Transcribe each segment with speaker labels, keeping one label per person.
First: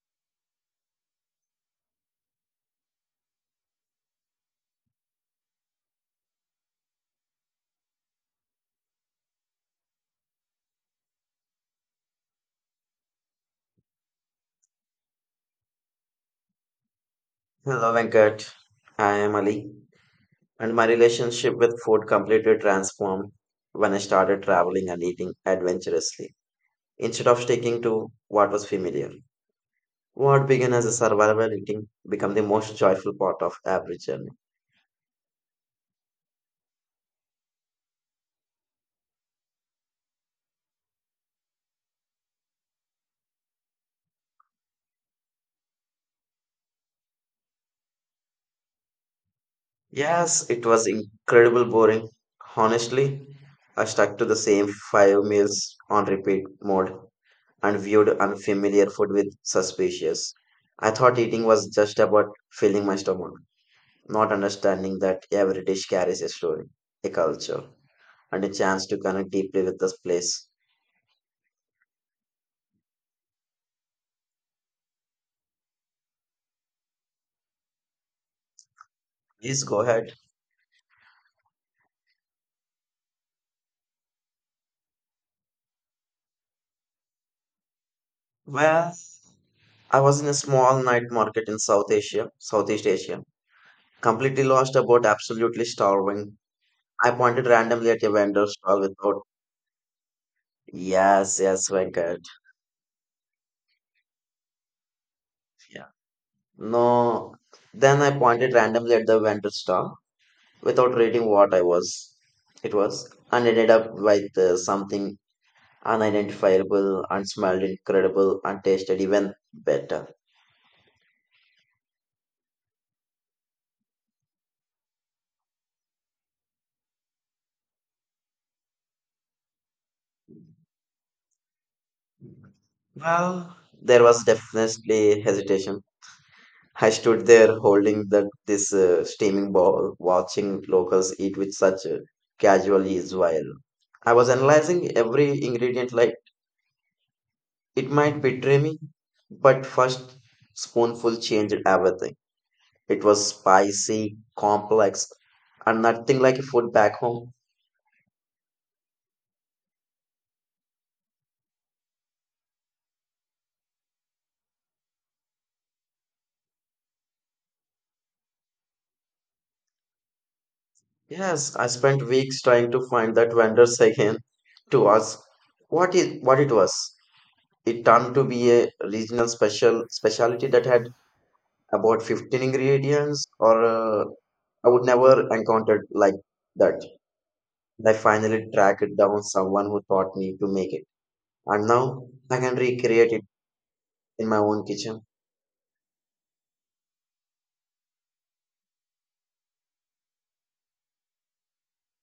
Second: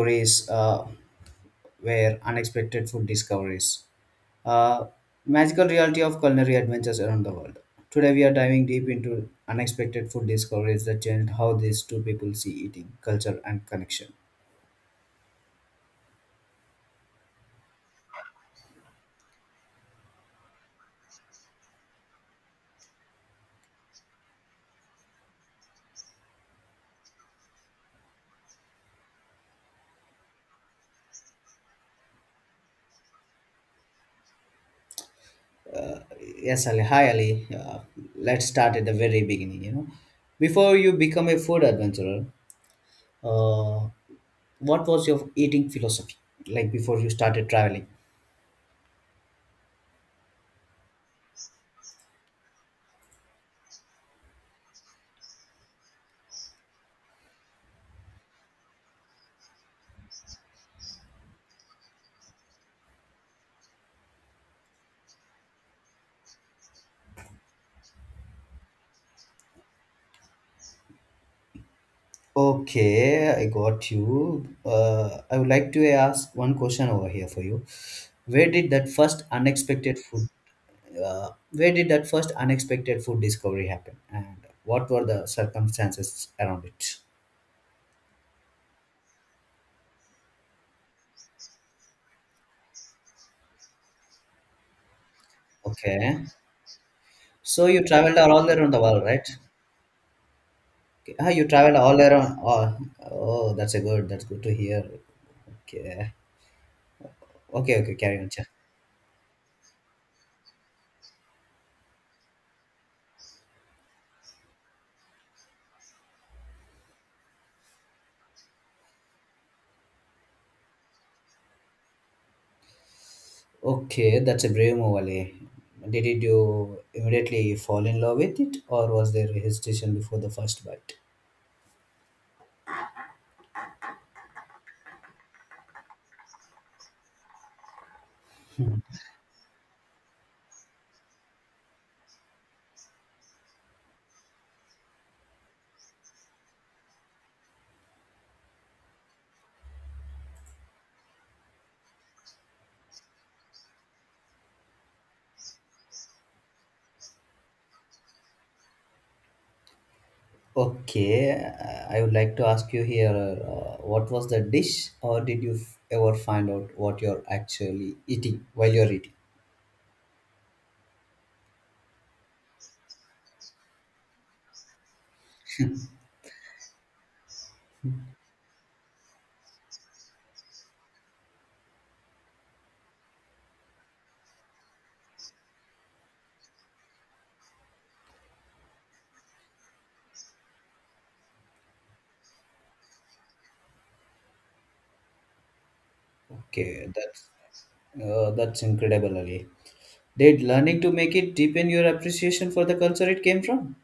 Speaker 1: stories, where unexpected food discoveries, uh, magical reality of culinary adventures around the world. Today, we are diving deep into unexpected food discoveries that changed how these two people see eating, culture, and connection.
Speaker 2: Hello, Venkat. I am Ali, and my relationship with food completely transformed when I started traveling and eating adventurously. Instead of sticking to what was familiar, what began as a survival eating became the most joyful part of every journey.
Speaker 1: Uh, yes, Ali. Hi, Ali. Let's start at the very beginning. You know, before you become a food adventurer, uh, what was your eating philosophy like before you started traveling?
Speaker 2: Yes, it was incredibly boring. Honestly, I stuck to the same five meals on repeat mode and viewed unfamiliar food with suspicious. I thought eating was just about filling my stomach not understanding that every dish carries a story, a culture, and a chance to connect deeply with this place.
Speaker 1: Okay, I got you. I would like to ask one question over here for you. Where did that first unexpected
Speaker 2: Please
Speaker 1: food,
Speaker 2: go ahead.
Speaker 1: where did that first unexpected food discovery happen, and what were the circumstances around it?
Speaker 2: Well, I was in a small night market in South Asia, Southeast Asia, completely lost about
Speaker 1: Okay,
Speaker 2: absolutely starving.
Speaker 1: so
Speaker 2: I
Speaker 1: you
Speaker 2: pointed
Speaker 1: traveled all
Speaker 2: randomly at a
Speaker 1: around the world,
Speaker 2: vendor
Speaker 1: right?
Speaker 2: stall without,
Speaker 1: Okay. Ah, you traveled all
Speaker 2: yes, yes,
Speaker 1: around. Oh,
Speaker 2: Venkat.
Speaker 1: oh, that's a good. That's good to hear. Okay,
Speaker 2: Yeah.
Speaker 1: okay, okay.
Speaker 2: No.
Speaker 1: Carry on.
Speaker 2: Then I pointed randomly at the vendor stall without reading what I was. It was, and ended up with something unidentifiable and smelled incredible and tasted even better.
Speaker 1: Okay, that's a brave move, Ali. Did it you immediately fall in love with it, or was there hesitation before the first bite?
Speaker 2: Well, there was definitely hesitation. I stood there holding this steaming ball, watching locals eat with such casual ease while I was analyzing every ingredient like it might betray me, but first spoonful changed everything. It was spicy, complex, and nothing like a food back home.
Speaker 1: Okay, I would like to ask you here, what was the dish, or did you ever find out what you're actually eating while you're eating?
Speaker 2: Yes, I spent weeks trying to find that vendors again to ask what it was. It turned to be a regional special specialty that had about 15 ingredients or I would never encountered like that. I finally tracked down someone who taught me to make it. And now I can recreate it in my own kitchen.
Speaker 1: Okay, that's incredible, Ali. Did learning to make it deepen your appreciation for the culture it came from?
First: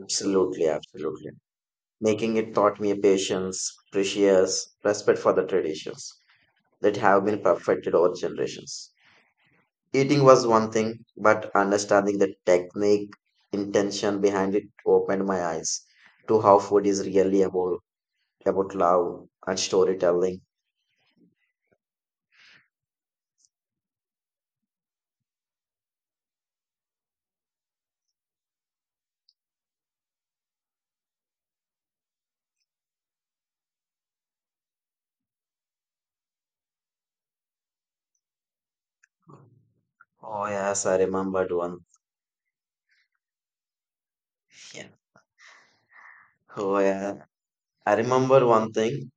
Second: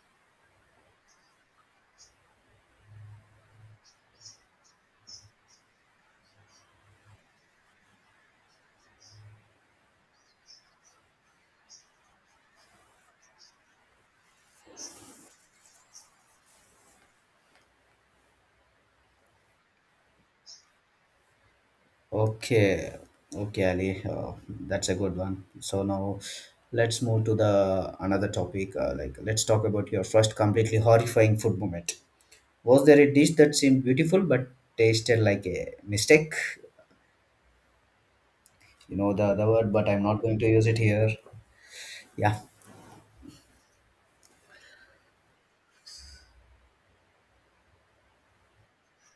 Speaker 2: Absolutely, absolutely. Making it taught me patience, precious, respect for the traditions that have been perfected over generations. Eating was one thing, but understanding the technique, intention behind it opened my eyes to how food is really about love and storytelling.
Speaker 1: Okay, okay, Ali, that's a good one. So now let's move to the another topic. Like, let's talk about your first completely horrifying food moment. Was there a dish that seemed beautiful but tasted like a mistake? You know the word, but I'm not going to
Speaker 2: Oh
Speaker 1: use it
Speaker 2: yes, I
Speaker 1: here.
Speaker 2: remembered one.
Speaker 1: Yeah.
Speaker 2: Yeah. Oh yeah, I remember one thing.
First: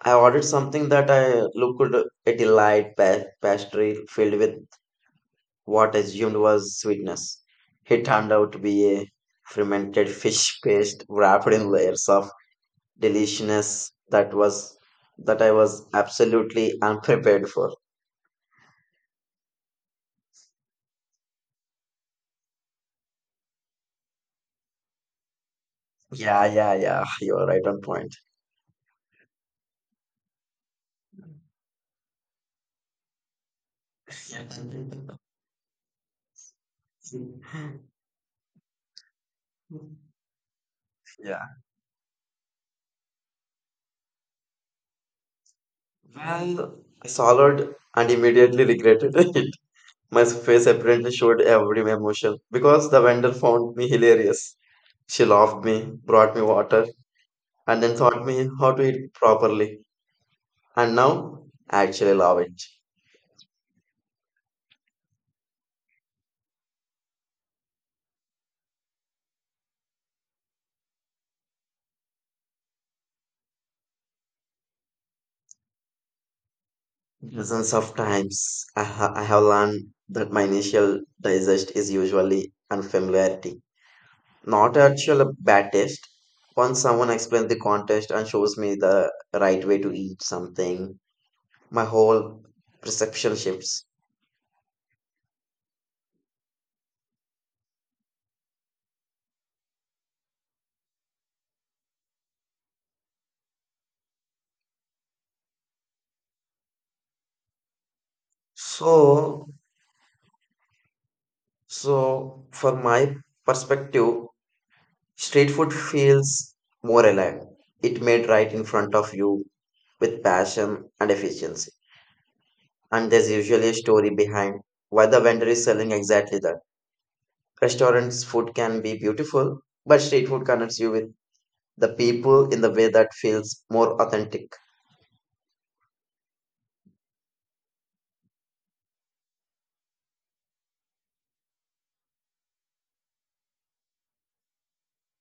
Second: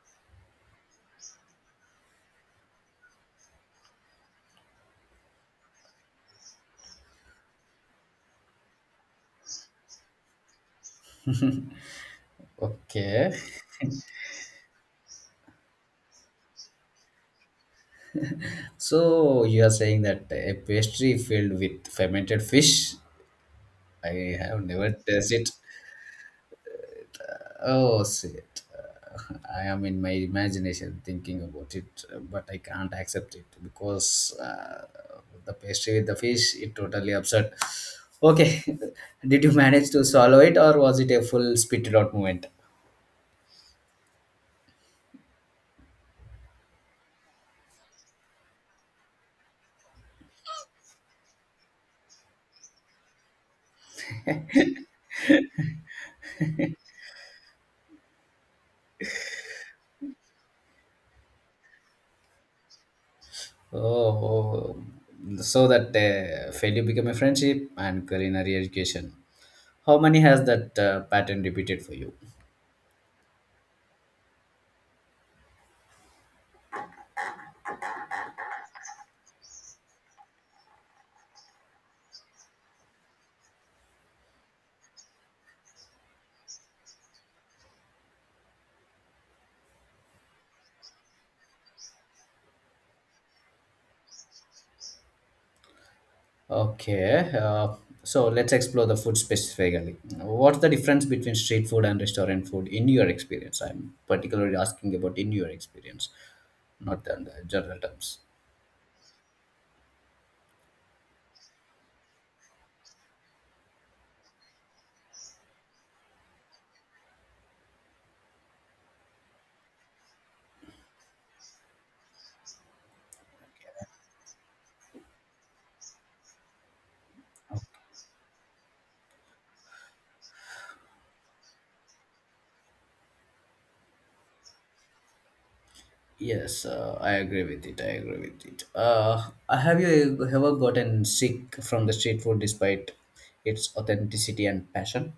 Speaker 2: I ordered something that I looked a delight pastry filled with what I assumed was sweetness. It turned out to be a fermented fish paste wrapped in layers of
Speaker 1: Okay.
Speaker 2: deliciousness that I was absolutely unprepared for.
Speaker 1: So you are saying that a pastry filled with fermented fish. I have never tasted it.
Speaker 2: Yeah, yeah, yeah. You're right on
Speaker 1: Oh,
Speaker 2: point.
Speaker 1: shit. I am in my imagination thinking about it, but I can't accept it because, the pastry with the fish, it totally upset. Okay, did you manage to swallow it or was it a
Speaker 2: yeah.
Speaker 1: full spit it out moment?
Speaker 2: Well, I swallowed and immediately regretted it. My face apparently showed every emotion because the vendor found me hilarious. She laughed me, brought me water, and then taught me how to eat properly. And now I actually love it.
Speaker 1: Oh, oh. So that, failure became a friendship and culinary education. How many has that, pattern repeated for you?
Speaker 2: Dozens of times I have learned that my initial digest is usually unfamiliarity, not actual bad taste. Once someone explains the context and shows me the right way to eat something, my whole perception shifts.
Speaker 1: Okay, so let's explore the food specifically. What's the difference between street food and restaurant food in your experience? I'm particularly asking about in your experience, not in the general terms.
Speaker 2: So, so from my perspective, street food feels more alive. It made right in front of you with passion and efficiency. And there's usually a story behind why the vendor is selling exactly that. Restaurants' food can be beautiful, but street food connects you with the people in the way that feels more authentic.
Speaker 1: Yes, I agree with it. I agree with it. Have you ever gotten sick from the street food despite its authenticity and passion?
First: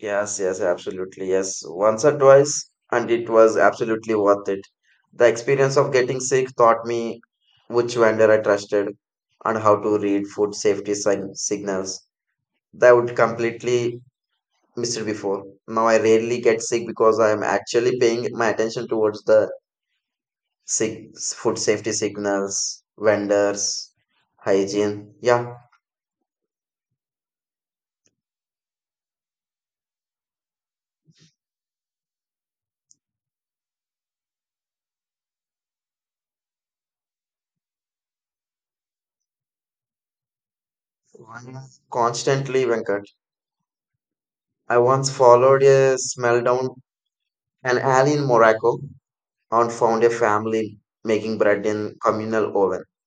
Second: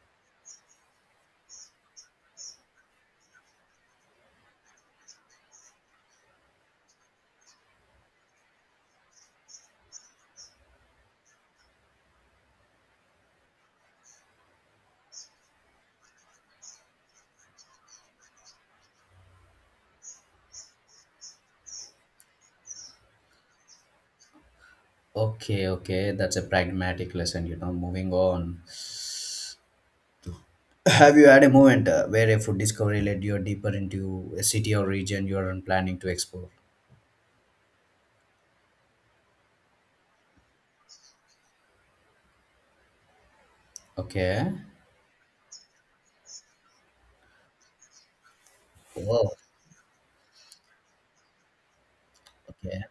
Speaker 2: Yes, yes, absolutely. Yes, once or twice, and it was absolutely worth it. The experience of getting sick taught me which vendor I trusted and how to read food safety signals that I would completely missed before. Now I rarely get sick because I am actually paying my attention towards the six food safety signals, vendors, hygiene. Yeah,
Speaker 1: Okay, okay, that's a pragmatic lesson, you know, moving on. Have you had a moment, where a food discovery led you deeper into a city or region you are planning to explore?
Speaker 2: one constantly, Venkat.
Speaker 1: Okay.
Speaker 2: I once followed a smell down an alley in Morocco
Speaker 1: Oh,
Speaker 2: and found a family making bread in communal oven.
Speaker 1: okay.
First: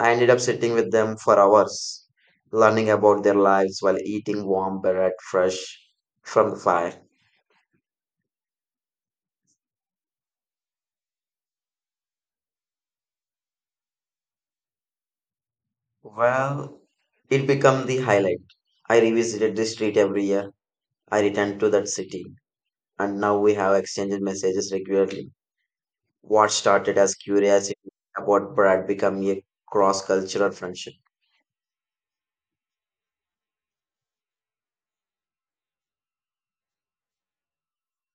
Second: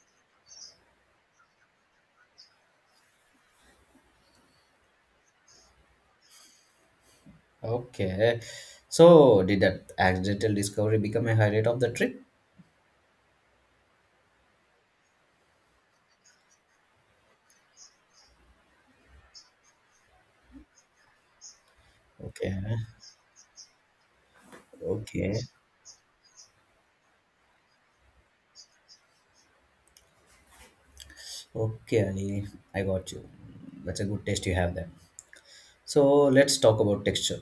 Speaker 2: I ended up sitting with them for hours, learning about their lives while eating warm bread fresh from the fire.
Speaker 1: Okay. So, did that accidental discovery become a highlight of the trip?
Speaker 2: Well, it became the highlight. I revisited this street every year. I returned to that city
Speaker 1: Okay.
Speaker 2: and now we have exchanged messages regularly.
Speaker 1: Okay.
Speaker 2: What started as curiosity about Brad became a cross cultural friendship.
Speaker 1: Okay, Ali, I got you. That's a good taste you have there. So, let's talk about texture.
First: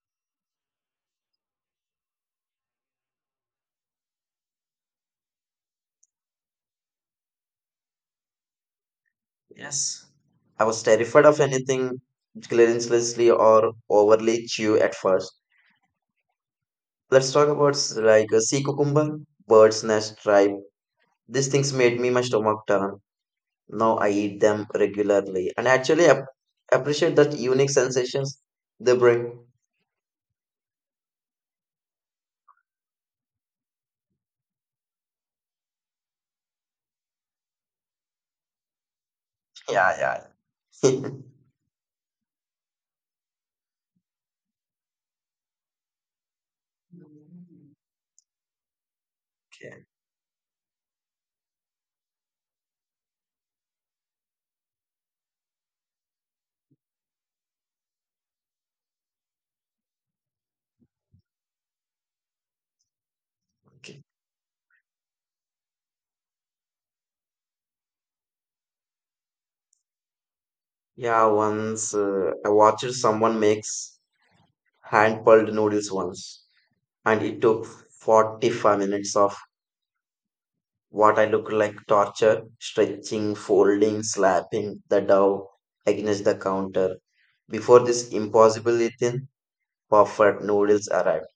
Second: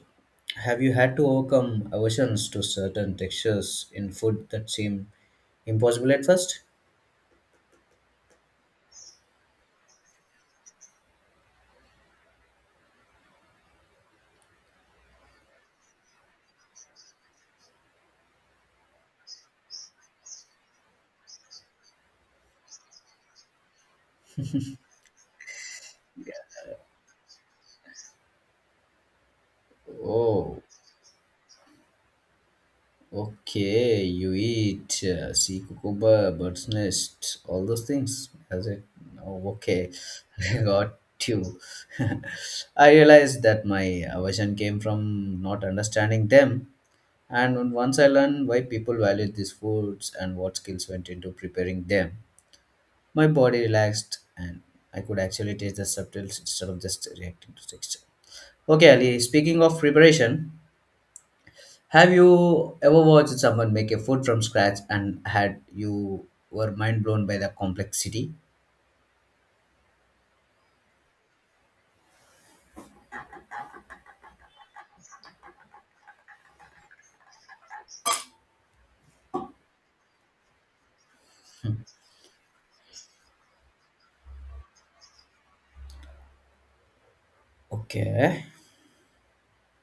Speaker 1: Have you had to overcome aversions to certain textures in food that seem impossible at first?
Speaker 2: Yes. I was terrified of anything glaringly or overly chew at first. Let's talk about like a sea cucumber, bird's nest tripe. These things made me my stomach turn. Now I eat them regularly and actually appreciate that unique sensations they bring.
Speaker 1: Oh, okay, you eat, sea cucumber, bird's nest, all those things. As it,
Speaker 2: Yeah, yeah.
Speaker 1: oh, okay,
Speaker 2: yeah,
Speaker 1: I got you. I realized that my aversion came from not understanding them, and once I learned why people valued these foods and what skills went into preparing them, my body relaxed and I could actually taste the subtles instead of just reacting to texture. Okay, Ali, speaking of preparation, have you
Speaker 2: okay.
Speaker 1: ever watched someone make a food from scratch and had you were mind blown by the complexity?
Speaker 2: Yeah, once I watched someone makes hand pulled noodles once, and it took 45 minutes of what I look like torture, stretching, folding, slapping the dough against the counter before this impossibly thin,
Speaker 1: Okay.
Speaker 2: perfect noodles arrived.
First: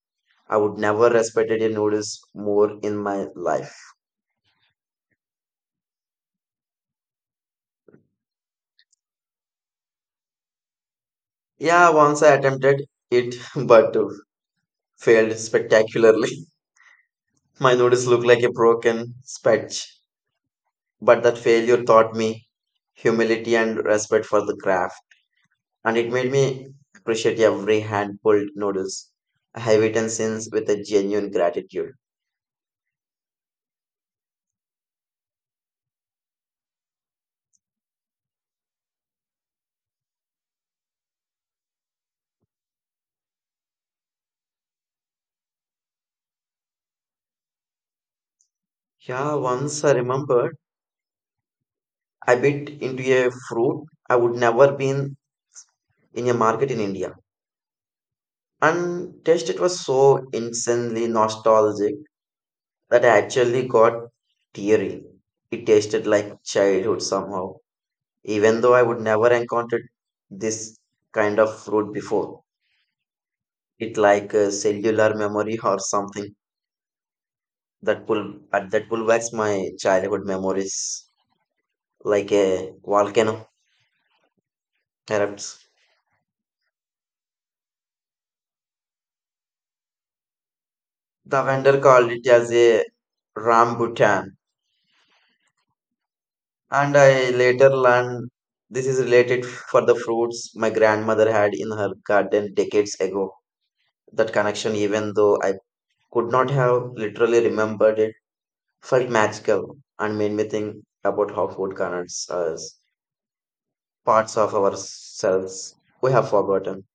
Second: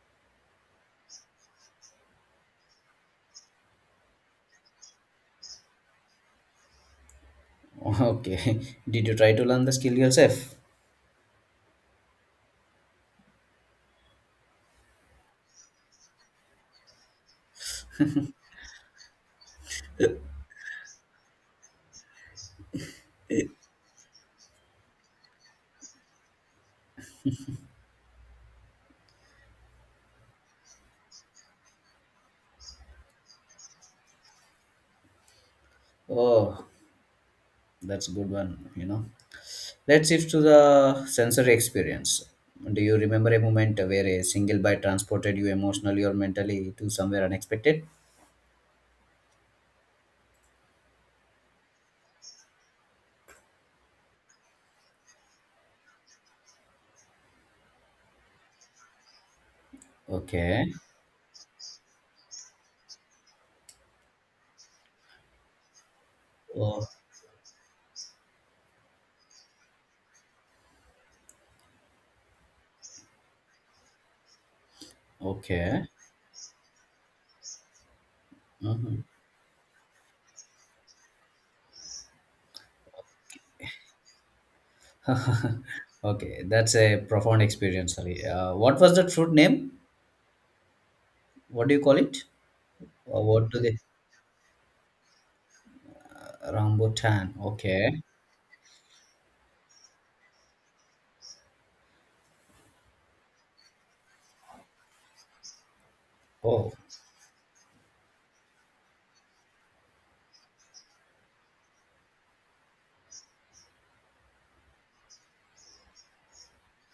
Speaker 2: I would never respected a noodles more in my life.
Speaker 1: Okay. Did you try to learn the skill yourself?
Speaker 2: Yeah, once I attempted it, but failed spectacularly. My noodles look like a broken spatch. But that failure taught me humility and respect for the craft, and it made me appreciate every hand pulled noodles I have eaten since with a genuine gratitude.
Speaker 1: Oh, that's a good one, you know. Let's shift to the sensory experience. Do you remember a moment where a single bite transported you emotionally or mentally to somewhere unexpected?
Speaker 2: Yeah, once I remembered I bit into a fruit I would never been in a market in India. And taste it was so
Speaker 1: Okay.
Speaker 2: insanely nostalgic that I actually got teary. It tasted like
Speaker 1: Oh,
Speaker 2: childhood somehow, even though I would never encountered this kind of fruit before. It like a cellular memory or
Speaker 1: okay.
Speaker 2: something that pull but that
Speaker 1: Mhm.
Speaker 2: pull backs my childhood memories like a volcano erupts.
Speaker 1: Okay, that's a profound experience. Sorry. What was that fruit name?
Speaker 2: The
Speaker 1: What do
Speaker 2: vendor
Speaker 1: you call
Speaker 2: called
Speaker 1: it?
Speaker 2: it as a
Speaker 1: Or what do they?
Speaker 2: rambutan, and I
Speaker 1: Rambutan.
Speaker 2: later
Speaker 1: Okay.
Speaker 2: learned this is related for the fruits my grandmother had in her garden decades ago. That connection, even though I could not
Speaker 1: Oh,
Speaker 2: have literally remembered it, felt magical and made me think about how food connects us, parts of ourselves we have forgotten.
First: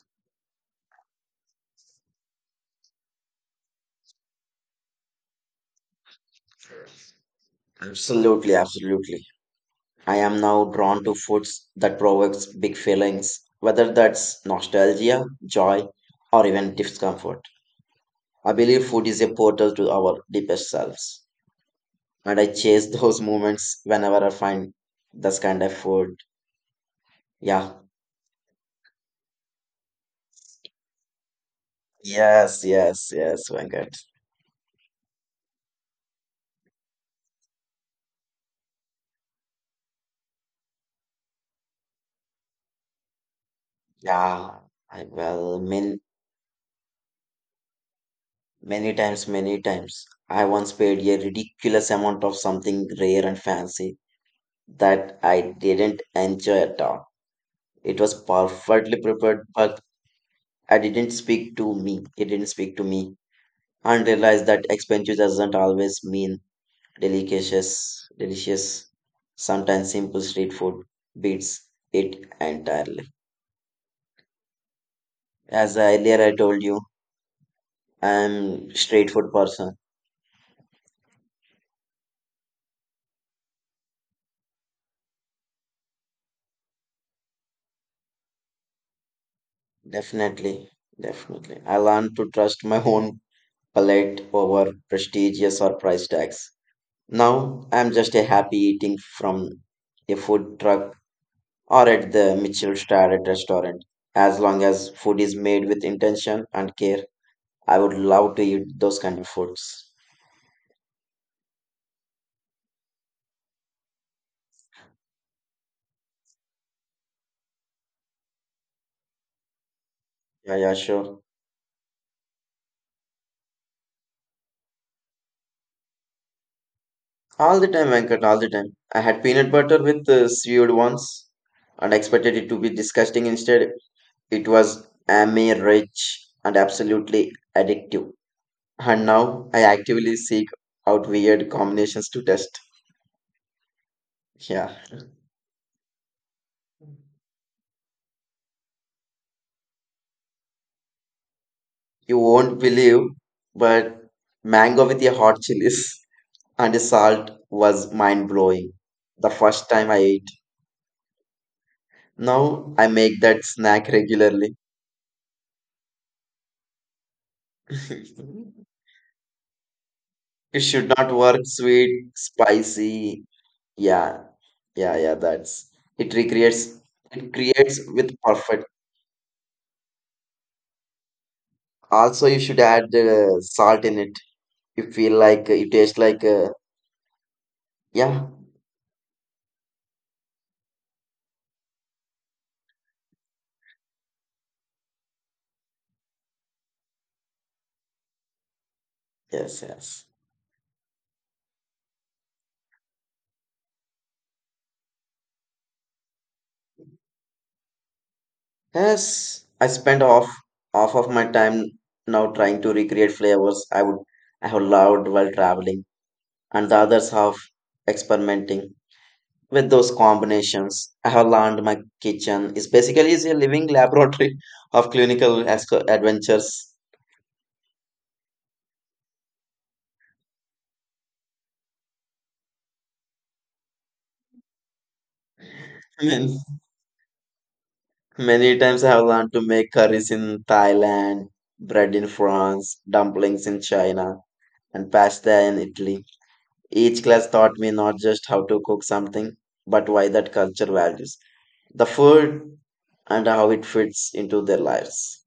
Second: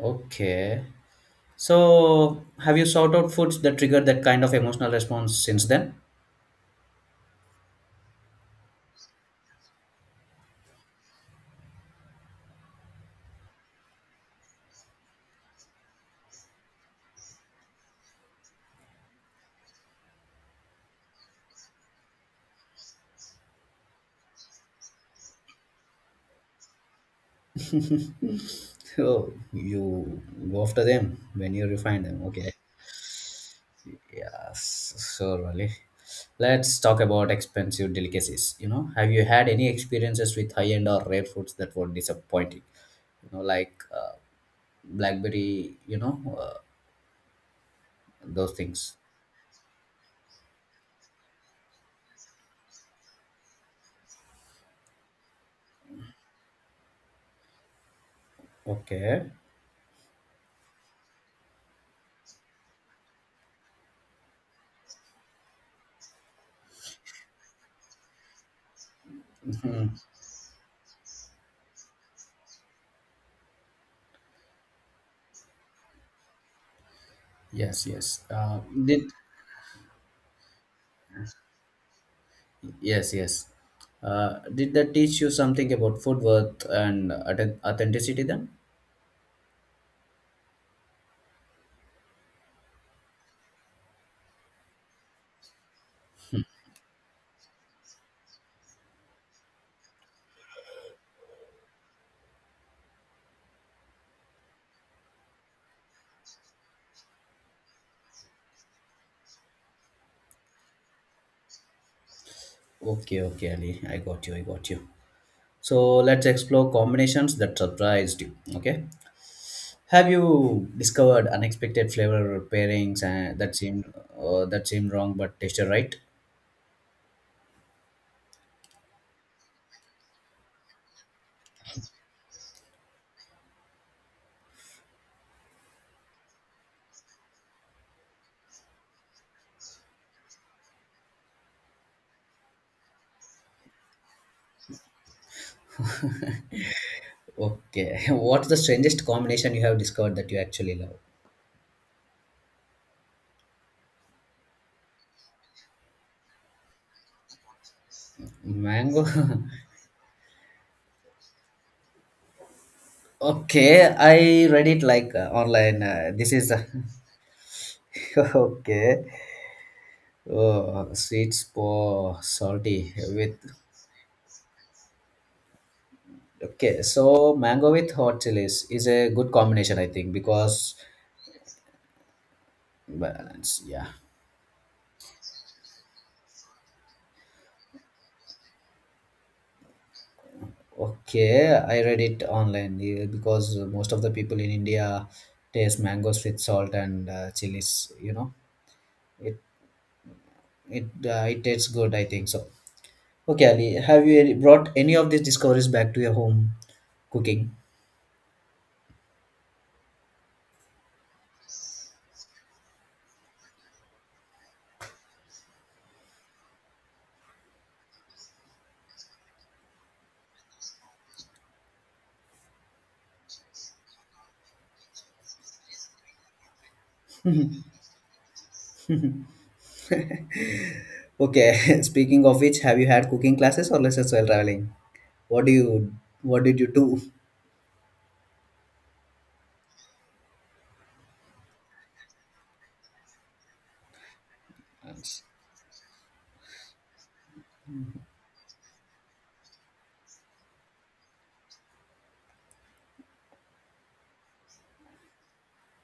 Speaker 1: okay. So, have you sought out foods that trigger that kind of emotional response since then?
Speaker 2: Absolutely, absolutely. I am now drawn to foods that provokes big feelings, whether that's nostalgia, joy, or even discomfort. I believe food is a portal to our deepest selves, and I chase those moments whenever I find this kind of food. Yeah.
Speaker 1: Oh, you go after them when you refine them. Okay.
Speaker 2: Yes, yes, yes, Venkat.
Speaker 1: Yes, surely. Let's talk about expensive delicacies. You know, have you had any experiences with high end or rare foods that were disappointing? You know, like,
Speaker 2: Yeah, I well,
Speaker 1: blackberry. You
Speaker 2: many,
Speaker 1: know, those things.
Speaker 2: many times, many times. I once paid a ridiculous amount of something rare and fancy that I didn't enjoy at all. It was perfectly
Speaker 1: Okay.
Speaker 2: prepared, but I didn't speak to me. It didn't speak to me. And realized that expensive doesn't always mean delicious. Sometimes simple street food beats it entirely. As earlier I told you,
Speaker 1: Yes, yes.
Speaker 2: I'm
Speaker 1: Did
Speaker 2: street food person.
Speaker 1: Yes, yes. Did that teach you something about food worth and authenticity then?
Speaker 2: Definitely, definitely. I learned to trust my own palate over prestigious or price tags. Now I'm just a happy eating from a food truck or at the Mitchell Starrett restaurant. As long as food is made with intention and care, I would love to eat those kind of foods.
Speaker 1: Okay, okay, Ali. I got you. I got you. So let's explore combinations that surprised you. Okay. Have you
Speaker 2: Yeah, yeah,
Speaker 1: discovered
Speaker 2: sure.
Speaker 1: unexpected flavor pairings and that seemed, that seemed wrong but tasted right?
Speaker 2: All the time, Venkat, all the time. I had peanut butter with seaweed once and expected it to be disgusting. Instead, it was ammy rich and absolutely addictive. And now I actively seek out weird combinations to test. Yeah.
Speaker 1: Okay. What's the strangest combination you have discovered that you actually love?
Speaker 2: You won't believe, but mango with your hot chilies. And the salt was mind
Speaker 1: Mango.
Speaker 2: blowing the first time I ate. Now I make that
Speaker 1: Okay,
Speaker 2: snack
Speaker 1: I read it
Speaker 2: regularly.
Speaker 1: like, online. This is
Speaker 2: It
Speaker 1: okay. Oh,
Speaker 2: should
Speaker 1: sweet
Speaker 2: not work
Speaker 1: for
Speaker 2: sweet,
Speaker 1: salty with
Speaker 2: spicy. Yeah, yeah, yeah. That's it.
Speaker 1: okay.
Speaker 2: Recreates
Speaker 1: So mango
Speaker 2: it
Speaker 1: with
Speaker 2: creates
Speaker 1: hot
Speaker 2: with
Speaker 1: chilies is
Speaker 2: perfect.
Speaker 1: a good combination, I think, because
Speaker 2: Also, you should add
Speaker 1: balance. Yeah.
Speaker 2: salt in it. You feel you taste like yeah,
Speaker 1: Okay, I read it online, yeah, because most of the people in India taste mangoes with salt and, chilies. You know, it
Speaker 2: yes, yes,
Speaker 1: it it tastes good. I think so. Okay, Ali, have you brought any of these discoveries back to your home cooking?
Speaker 2: yes. I spend off half of my time now trying to recreate flavors I have loved while traveling. And the others have experimenting with those combinations. I have learned my kitchen is basically is a living laboratory of clinical adventures.
Speaker 1: Okay, speaking of which, have you had cooking classes or lessons while traveling? What do you what did you
Speaker 2: Means
Speaker 1: do?
Speaker 2: many times I have learned to make curries in Thailand, bread in France, dumplings in China, and pasta in Italy. Each class taught me not just how to cook something, but why that culture values the food and how it fits into their lives.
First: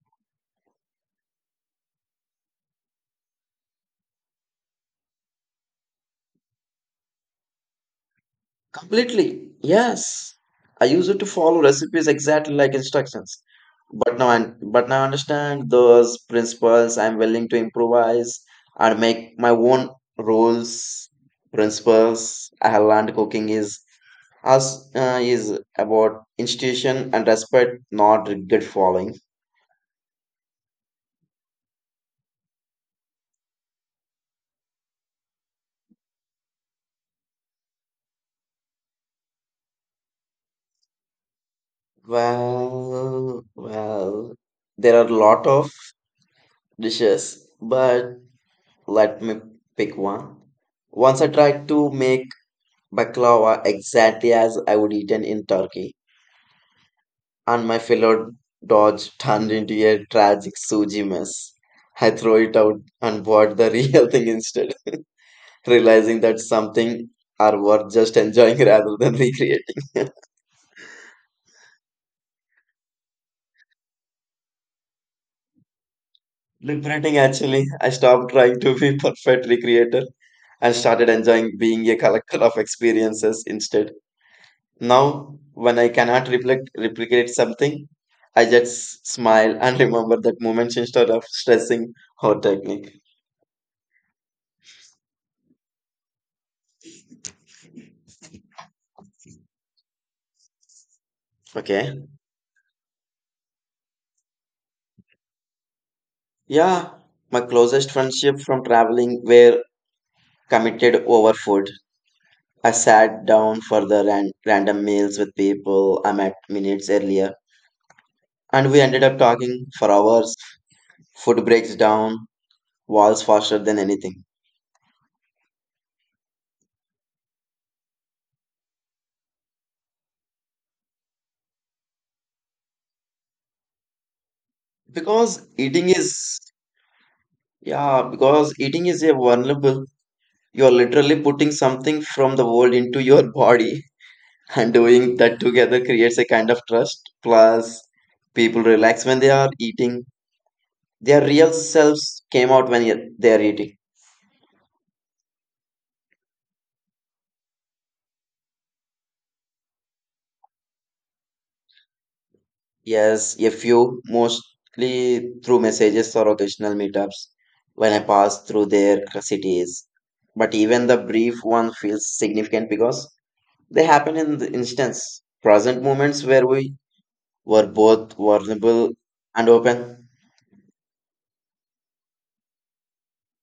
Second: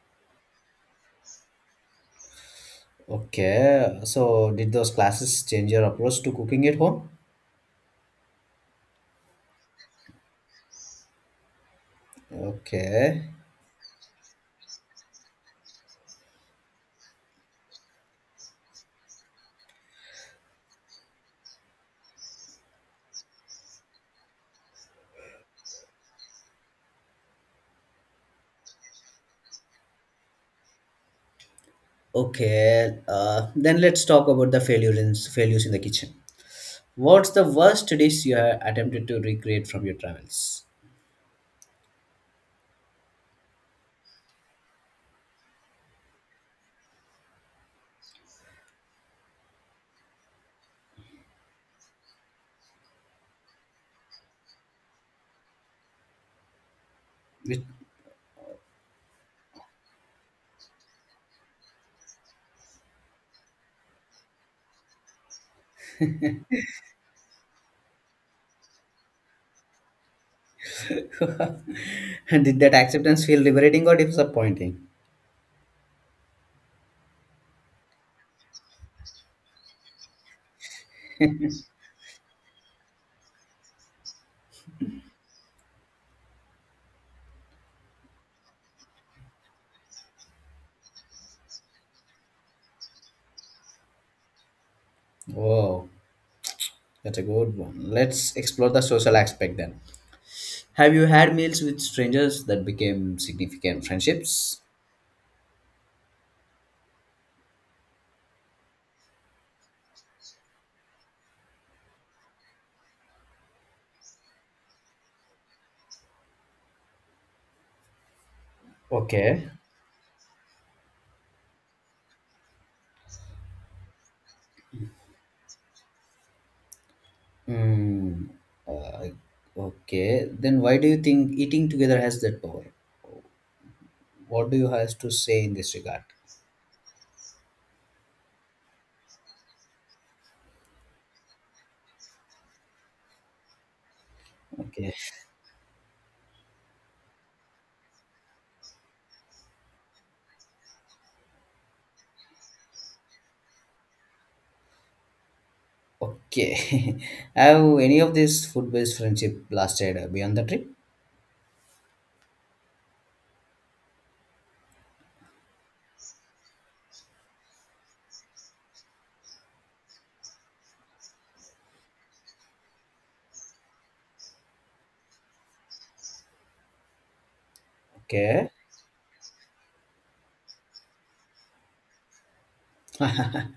Speaker 1: Okay, so did those classes change your approach to cooking at home?
Speaker 2: Completely. Yes. I used to follow recipes exactly like
Speaker 1: Okay.
Speaker 2: instructions. But now I understand those principles. I'm willing to improvise and make my own rules, principles. I have learned cooking is about institution and respect, not regret following.
Speaker 1: Okay, then let's talk about the failures in, failures in the kitchen. What's the worst dish you have attempted to recreate from your travels?
Speaker 2: Well, well, there are a lot of dishes, but let me pick one. Once I tried to make baklava exactly as I would eaten in Turkey,
Speaker 1: It-
Speaker 2: and my fellow dodge turned into a tragic suji mess. I threw it out and bought the real thing instead, realizing that something are worth just enjoying rather than recreating.
Speaker 1: And did that acceptance feel liberating or disappointing?
Speaker 2: Liberating actually, I stopped trying to be perfect recreator and started enjoying being a collector of experiences instead. Now, when I cannot reflect, replicate something, I just smile and remember that moment instead of stressing or technique.
Speaker 1: Oh, that's a good one. Let's explore the social aspect then. Have you had meals with
Speaker 2: Okay.
Speaker 1: strangers that became significant friendships?
Speaker 2: Yeah, my closest friendship from traveling were committed over food. I sat down for the random meals with people I met minutes earlier, and we ended up
Speaker 1: Okay.
Speaker 2: talking for hours. Food breaks down walls faster than anything
Speaker 1: Mm, uh, okay, then why do you think eating together has that power? What do you have to say in
Speaker 2: because
Speaker 1: this regard?
Speaker 2: eating is a vulnerable. You're literally putting something from the world into your body, and
Speaker 1: Okay,
Speaker 2: doing that together creates a kind of trust. Plus, people relax when they are eating. Their real selves came out when they are eating.
Speaker 1: okay. Have any of these food-based friendship lasted, beyond the trip?
Speaker 2: Yes, a few, mostly through messages or occasional meetups when I pass through their cities. But even the brief one feels significant because they happen in the instance, present moments where we were both
Speaker 1: Okay.
Speaker 2: vulnerable and open.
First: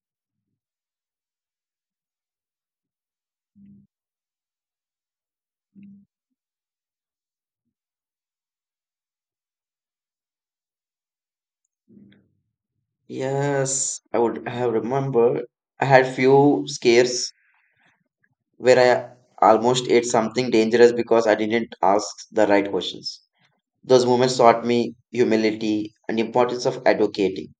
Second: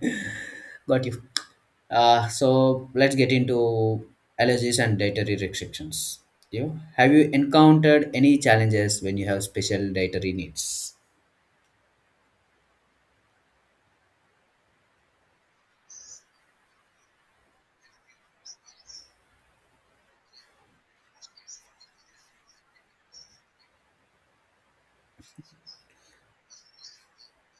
Speaker 1: Got you. So let's get into allergies and dietary restrictions. You have you encountered any challenges when you have special dietary needs?
Speaker 2: Yes, I would have remembered. I had few scares where I almost ate something dangerous because I didn't ask the right questions. Those moments taught me humility and importance of advocating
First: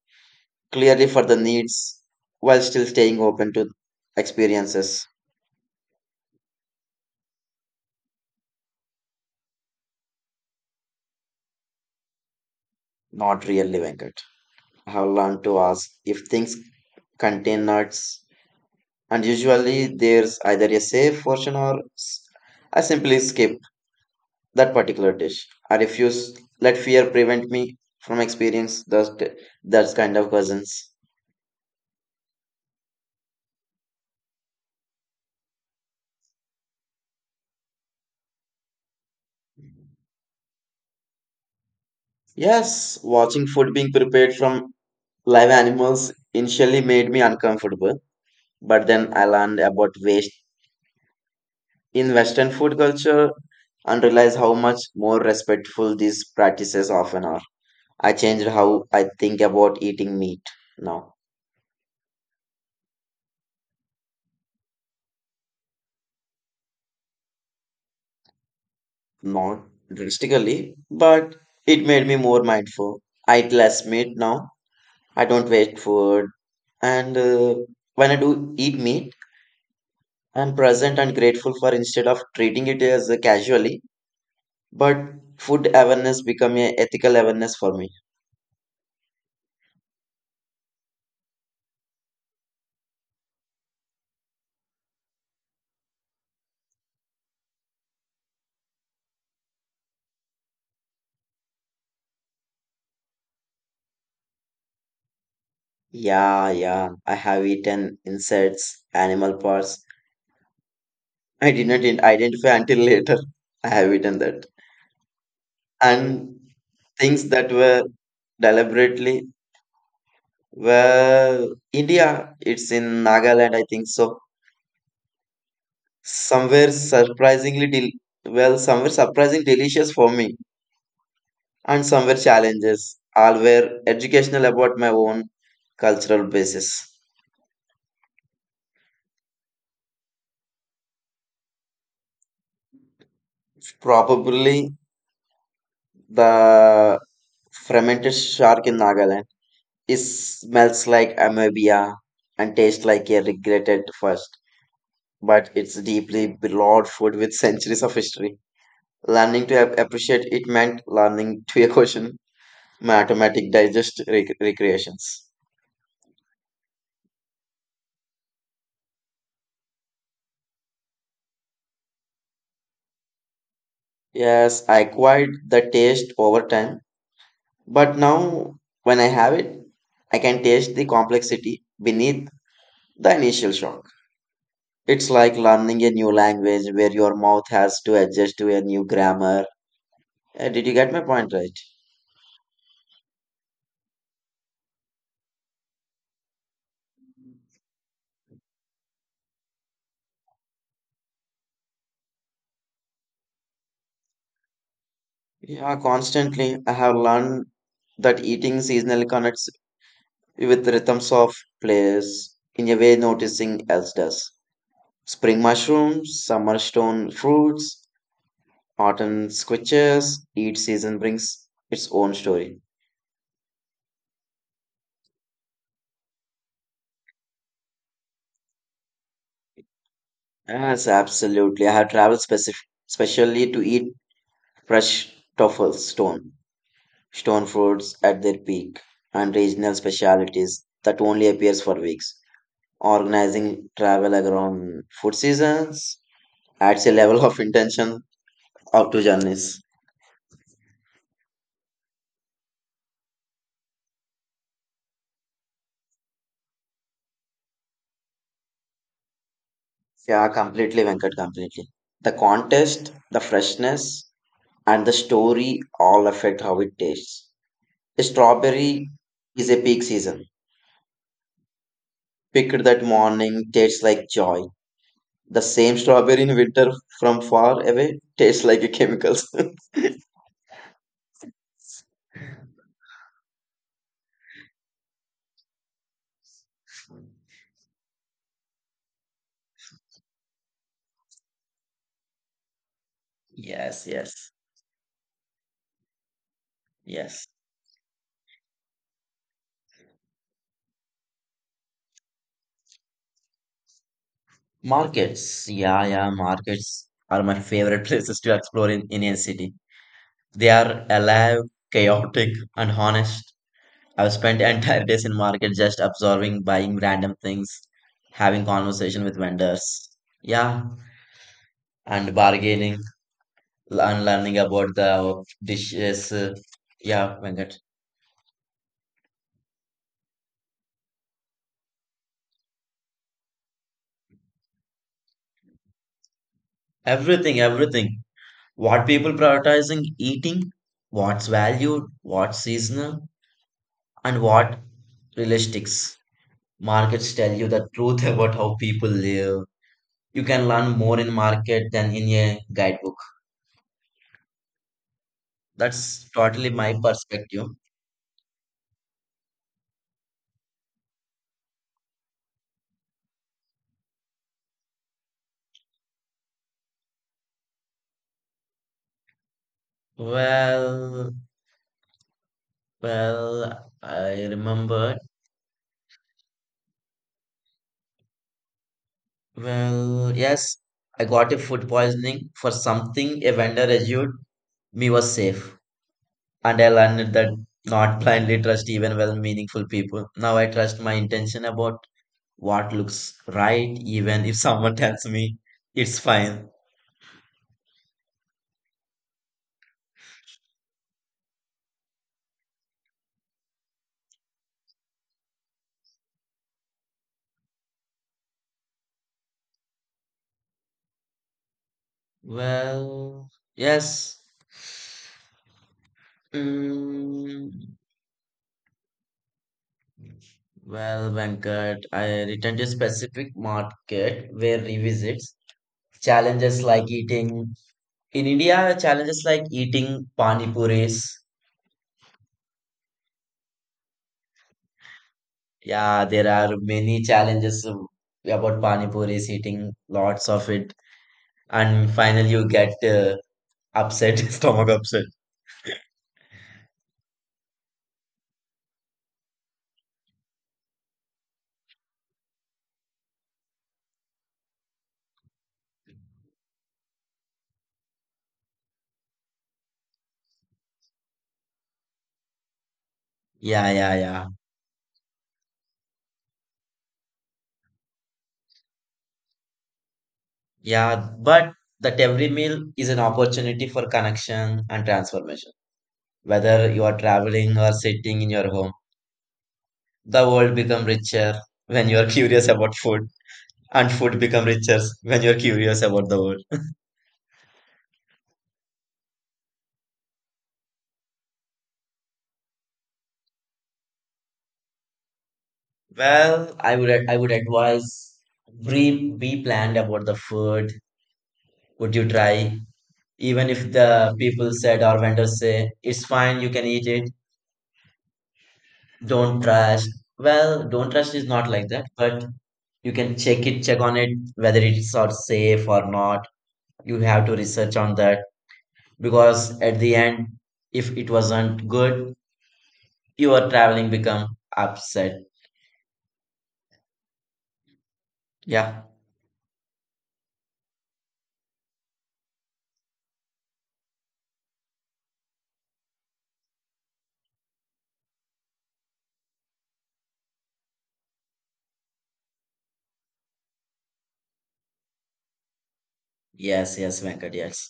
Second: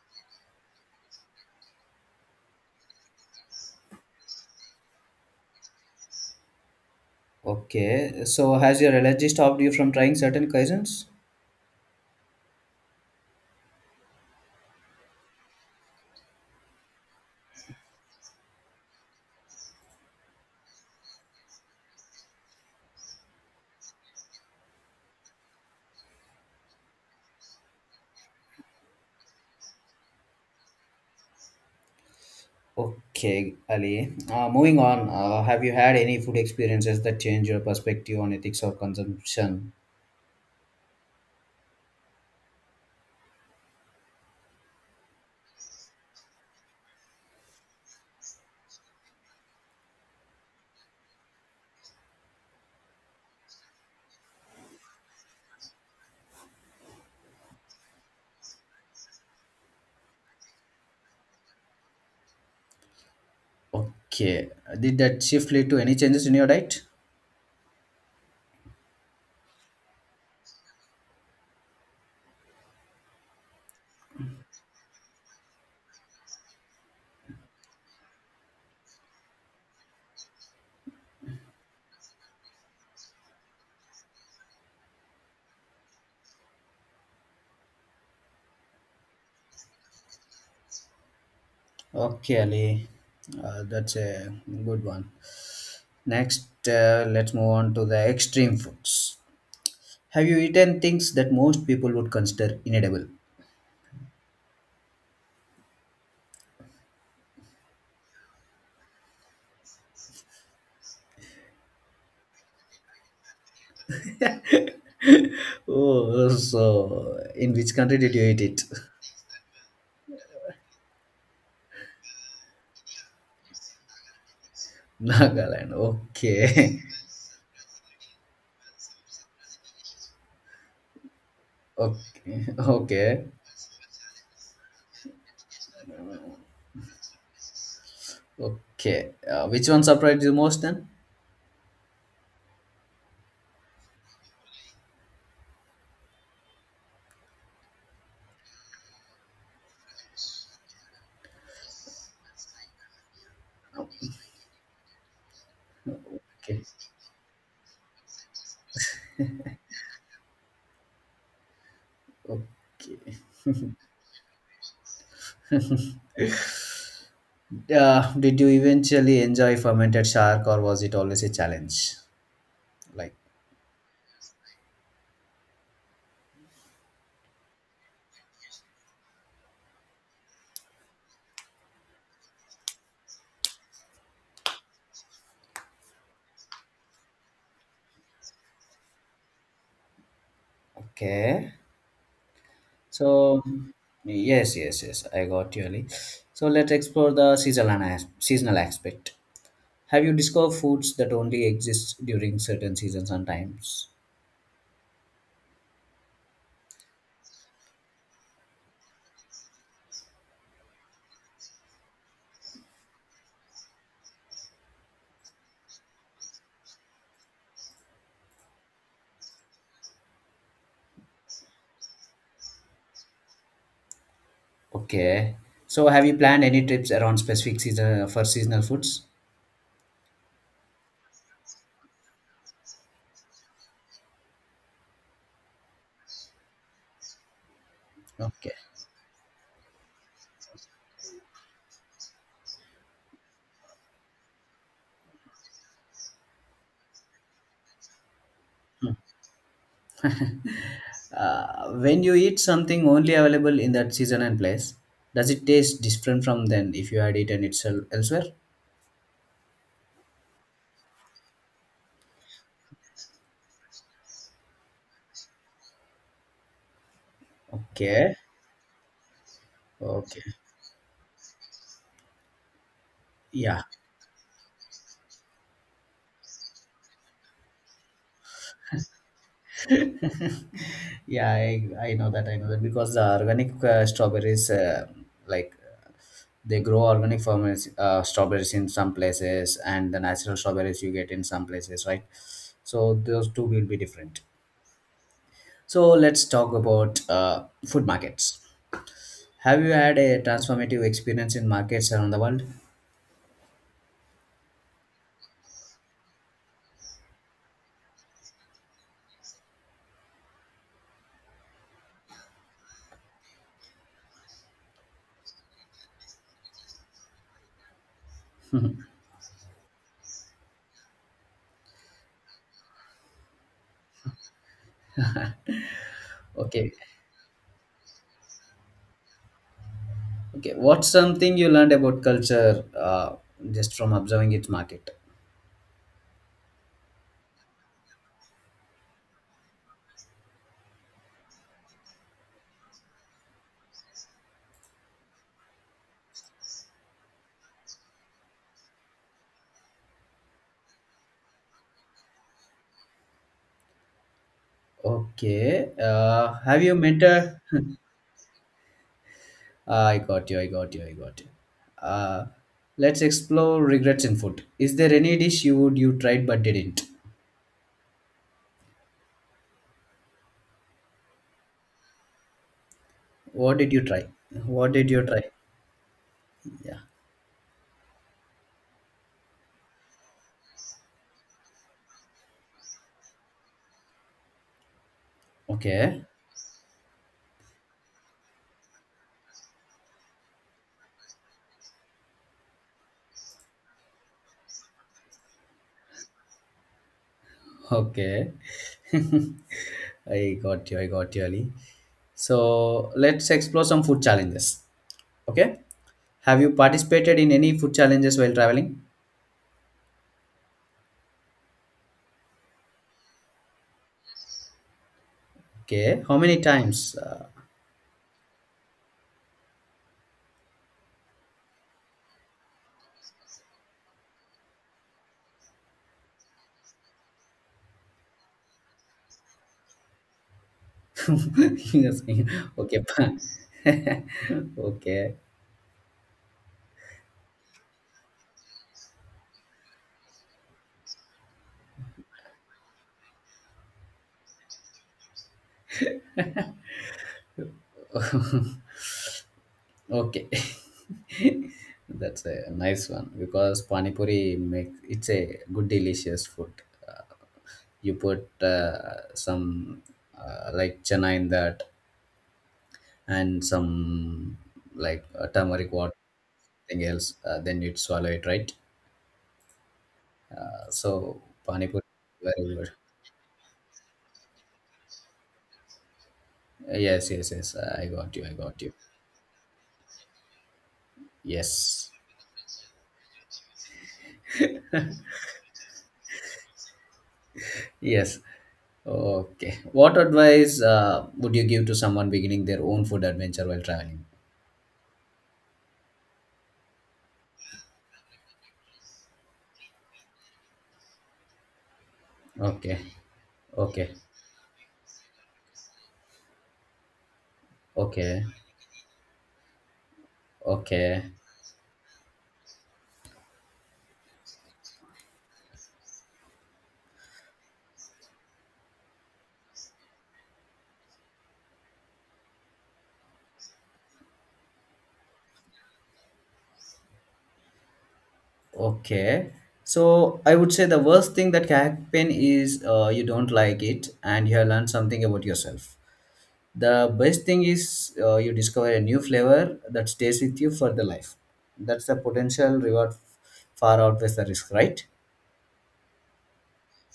Speaker 2: clearly for the needs while still staying open to experiences,
Speaker 1: Okay, so has your allergy stopped you from trying certain cuisines?
Speaker 2: not really Venkat. I have learned to ask if things contain nuts and usually there's either a safe version or I simply skip that particular dish. I refuse. Let fear prevent me from experience those that kind of cousins.
Speaker 1: Okay, Ali. Moving on, have you had any food experiences that change your perspective on ethics of consumption?
Speaker 2: Yes, watching food being prepared from live animals initially made me uncomfortable, but then I learned about waste in Western food culture and realized how much more respectful these practices often are. I changed how I think about eating meat now.
Speaker 1: Okay, did that shift lead to any changes in your diet?
Speaker 2: Not drastically, but it made me more mindful. I eat less meat now I don't waste food. And when I do eat meat, I'm present and grateful for instead of treating it as a casually. But food awareness become a ethical awareness for me.
Speaker 1: Okay, Ali, that's a good one. Next, let's move on to the extreme foods. Have you eaten things that most people would consider inedible?
Speaker 2: Yeah, yeah. I have eaten insects, animal parts. I did not identify until later. I have eaten that.
Speaker 1: Oh,
Speaker 2: And
Speaker 1: so
Speaker 2: things that
Speaker 1: in which
Speaker 2: were
Speaker 1: country did you eat it?
Speaker 2: deliberately well India it's in Nagaland I think so.
Speaker 1: Nagaland.
Speaker 2: Somewhere
Speaker 1: Okay.
Speaker 2: surprisingly, well, somewhere surprisingly delicious for me, and somewhere
Speaker 1: Okay.
Speaker 2: challenges, all
Speaker 1: Okay.
Speaker 2: were educational about my own cultural basis.
Speaker 1: Okay. Which one surprised you most then?
Speaker 2: Probably the fermented shark in Nagaland. It smells like amebia and tastes like a regretted first, but it's deeply beloved
Speaker 1: Okay.
Speaker 2: food with centuries of history. Learning to appreciate it meant learning to a question my automatic
Speaker 1: Okay.
Speaker 2: digest recreations.
Speaker 1: Did you eventually enjoy fermented shark or was it always a challenge? Like,
Speaker 2: Yes, I acquired the taste over time, but now when I have it, I can taste the complexity beneath the initial shock. It's like learning a new language where your mouth has to adjust to a new grammar. Did you get my point right?
Speaker 1: okay. So yes, yes, yes, I got you, Ali. So let's explore the seasonal seasonal aspect. Have you discovered foods that only exist during certain seasons and times?
Speaker 2: Yeah, constantly I have learned that eating seasonally connects with rhythms of place in a way noticing else does. Spring mushrooms, summer stone fruits, autumn switches, each season brings its own story.
Speaker 1: Okay. So have you planned any trips around specific season for seasonal foods?
Speaker 2: Yes, absolutely. I have traveled specially to eat fresh toffles, stone fruits at their peak,
Speaker 1: Okay.
Speaker 2: and regional specialities that only appears for weeks. Organizing travel around food seasons adds a level of intention up to journeys.
Speaker 1: When you eat something only available in that season and place, does it taste different from then if you had eaten it elsewhere?
Speaker 2: Yeah, completely, Venkat, completely. The contest, the freshness, and the story all affect how it tastes.
Speaker 1: Okay.
Speaker 2: Strawberry is a peak season.
Speaker 1: Okay.
Speaker 2: Picked that morning tastes like
Speaker 1: Yeah.
Speaker 2: joy. The same strawberry in winter from far away tastes like a chemicals.
Speaker 1: Yeah, I know that. I know that because the organic, strawberries, like, they grow organic farmers, strawberries in some places and the natural strawberries you get in some places, right? So
Speaker 2: Yes,
Speaker 1: those two
Speaker 2: yes,
Speaker 1: will be different. So let's
Speaker 2: yes.
Speaker 1: talk about, food markets. Have you had a transformative experience in markets around the world?
Speaker 2: Markets. Yeah, yeah, markets are my favorite places to explore in Indian city. They are alive, chaotic, and honest. I've spent entire days in market just absorbing, buying random things, having conversation with vendors. Yeah, and bargaining. And learning about the dishes. Yeah,
Speaker 1: Okay,
Speaker 2: Venkat.
Speaker 1: okay, what's something you learned about culture, just from observing its market?
Speaker 2: Everything, everything. What people prioritizing eating, what's valued, what's seasonal, and what realistics. Markets tell you the truth about how people live. You can learn more in market than in a guidebook. That's
Speaker 1: Okay,
Speaker 2: totally my
Speaker 1: have you
Speaker 2: perspective.
Speaker 1: met a, I got you. I got you. I got you. Uh, let's explore regrets in food. Is there any dish you would you tried but didn't?
Speaker 2: Well, well, I
Speaker 1: What did you try?
Speaker 2: remember.
Speaker 1: What did you try? Yeah.
Speaker 2: Well, yes, I got a food poisoning for something a vendor issued me was safe. And I
Speaker 1: Okay.
Speaker 2: learned that not blindly trust even well meaningful people. Now I trust my intention about what looks right, even if someone tells me it's fine.
Speaker 1: Okay. I got you. I got you, Ali. So let's explore some food challenges. Okay. Have you participated in any food challenges while traveling?
Speaker 2: Well, yes.
Speaker 1: Okay. How many
Speaker 2: Mm,
Speaker 1: times?
Speaker 2: well, Venkat, I returned to a specific market where revisits challenges like eating in India, challenges like eating pani puris.
Speaker 1: Yes. Okay. Okay.
Speaker 2: Yeah, there are many challenges about Pani Puri eating lots of it, and finally you get upset, stomach upset.
Speaker 1: Okay. That's a nice one because pani puri make it's a good delicious food. Uh, you put, some, like chana in that
Speaker 2: Yeah, yeah,
Speaker 1: and
Speaker 2: yeah,
Speaker 1: some like, turmeric water thing else, then you swallow it, right?
Speaker 2: yeah. But
Speaker 1: So
Speaker 2: that every
Speaker 1: pani puri
Speaker 2: meal is an
Speaker 1: very good.
Speaker 2: opportunity for connection and transformation. Whether you are traveling or
Speaker 1: Yes, yes,
Speaker 2: sitting
Speaker 1: yes.
Speaker 2: in your
Speaker 1: I
Speaker 2: home,
Speaker 1: got you. I got you.
Speaker 2: the world become richer when you are curious
Speaker 1: Yes.
Speaker 2: about food, and food become richer when you are curious about the world.
Speaker 1: Yes. Okay. What advice, would you give to someone beginning their own food adventure while traveling?
Speaker 2: Well, I would advise be planned about the food would you try? Even
Speaker 1: Okay.
Speaker 2: if the people
Speaker 1: Okay,
Speaker 2: said or vendors say it's fine, you can eat it,
Speaker 1: okay,
Speaker 2: don't trash. Well, don't trash is not like that,
Speaker 1: okay,
Speaker 2: but you can check it, check on it whether it's or safe or not. You have to research on that because at the end, if it wasn't good, your traveling become upset. Yeah.
Speaker 1: okay. So I would say the worst thing that can happen is, you don't like it and you have learned something about yourself. The best thing is, you discover a new flavor that stays with you for the life. That's the potential reward far outweighs the risk, right?
Speaker 2: Yes, yes, Venkat, yes.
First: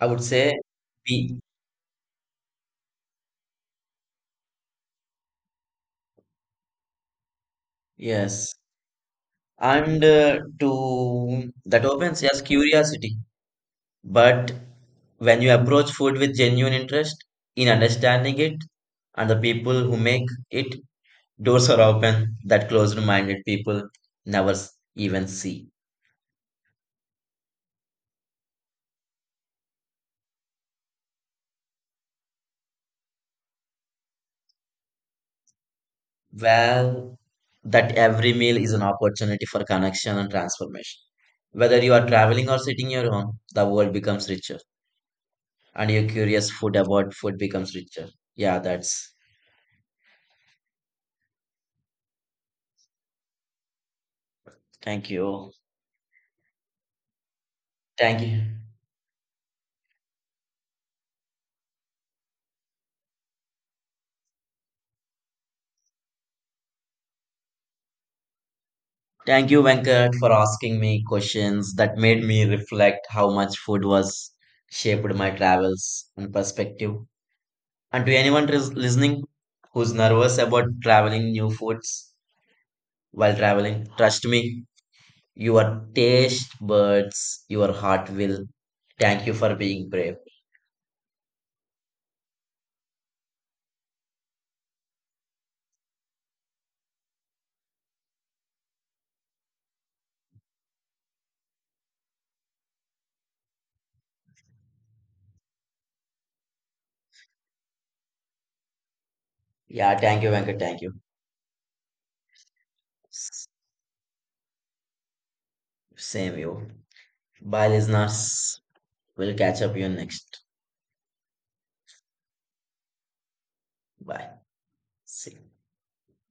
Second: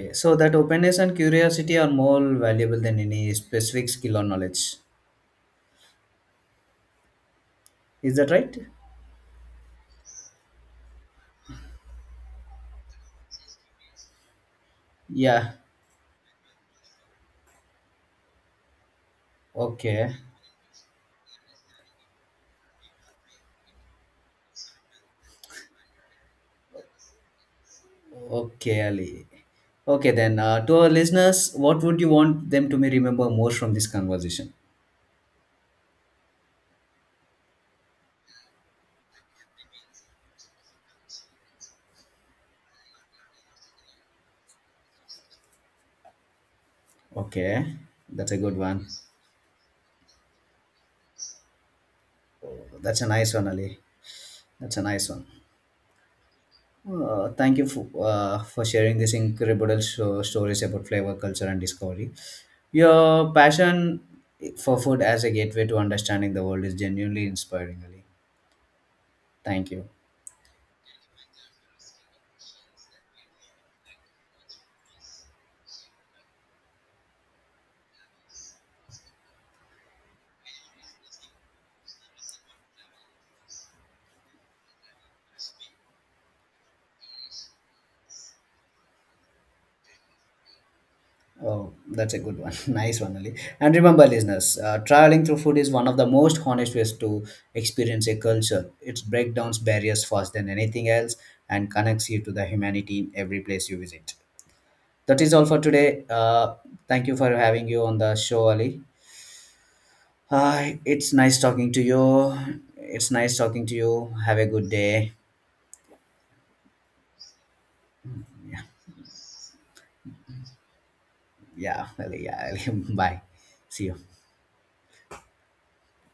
Speaker 2: I would
Speaker 1: so that
Speaker 2: say
Speaker 1: openness and
Speaker 2: be
Speaker 1: curiosity are more valuable than any specific skill or knowledge. Is that
Speaker 2: yes.
Speaker 1: right?
Speaker 2: And to that opens yes curiosity, but when you
Speaker 1: Yeah,
Speaker 2: approach food with genuine interest in understanding it and the people who
Speaker 1: okay.
Speaker 2: make it, doors are open that closed minded people never even see.
Speaker 1: Okay, Ali. Okay, then, to our listeners, what would you want them to me remember most from this conversation?
Speaker 2: Well, that every meal is an opportunity for connection and transformation. Whether you are traveling or sitting your home, the world becomes richer and your curious food about food
Speaker 1: Okay,
Speaker 2: becomes richer.
Speaker 1: that's a good
Speaker 2: Yeah,
Speaker 1: one.
Speaker 2: that's
Speaker 1: That's a nice one, Ali. That's a nice
Speaker 2: thank
Speaker 1: one.
Speaker 2: you.
Speaker 1: Uh, thank you for,
Speaker 2: Thank
Speaker 1: uh,
Speaker 2: you.
Speaker 1: for sharing these incredible stories about flavor, culture, and discovery. Your passion for food as a gateway to understanding the world is genuinely inspiring, Ali.
Speaker 2: Thank
Speaker 1: Thank
Speaker 2: you,
Speaker 1: you.
Speaker 2: Venkat, for asking me questions that made me reflect how much food was shaped my travels and perspective. And to anyone listening who's nervous about traveling new foods while traveling, trust me, your taste buds, your heart will. Thank you for being brave.
Speaker 1: Oh, that's a good one. Nice one, Ali. And remember, listeners, traveling through food is one of the most honest ways to experience a culture. It breaks down barriers faster than anything else and connects you to the humanity in every place you visit. That is all for today. Thank you for having you on the show, Ali.
Speaker 2: Yeah, thank you, Venkat. Thank you.
Speaker 1: It's nice talking to you. It's nice
Speaker 2: S-
Speaker 1: talking to you. Have a good day.
Speaker 2: Same you. Bye, listeners. We'll catch up you next.
Speaker 1: Yeah, Ali. Yeah, Ali. Bye. See you.
Speaker 2: Bye. See.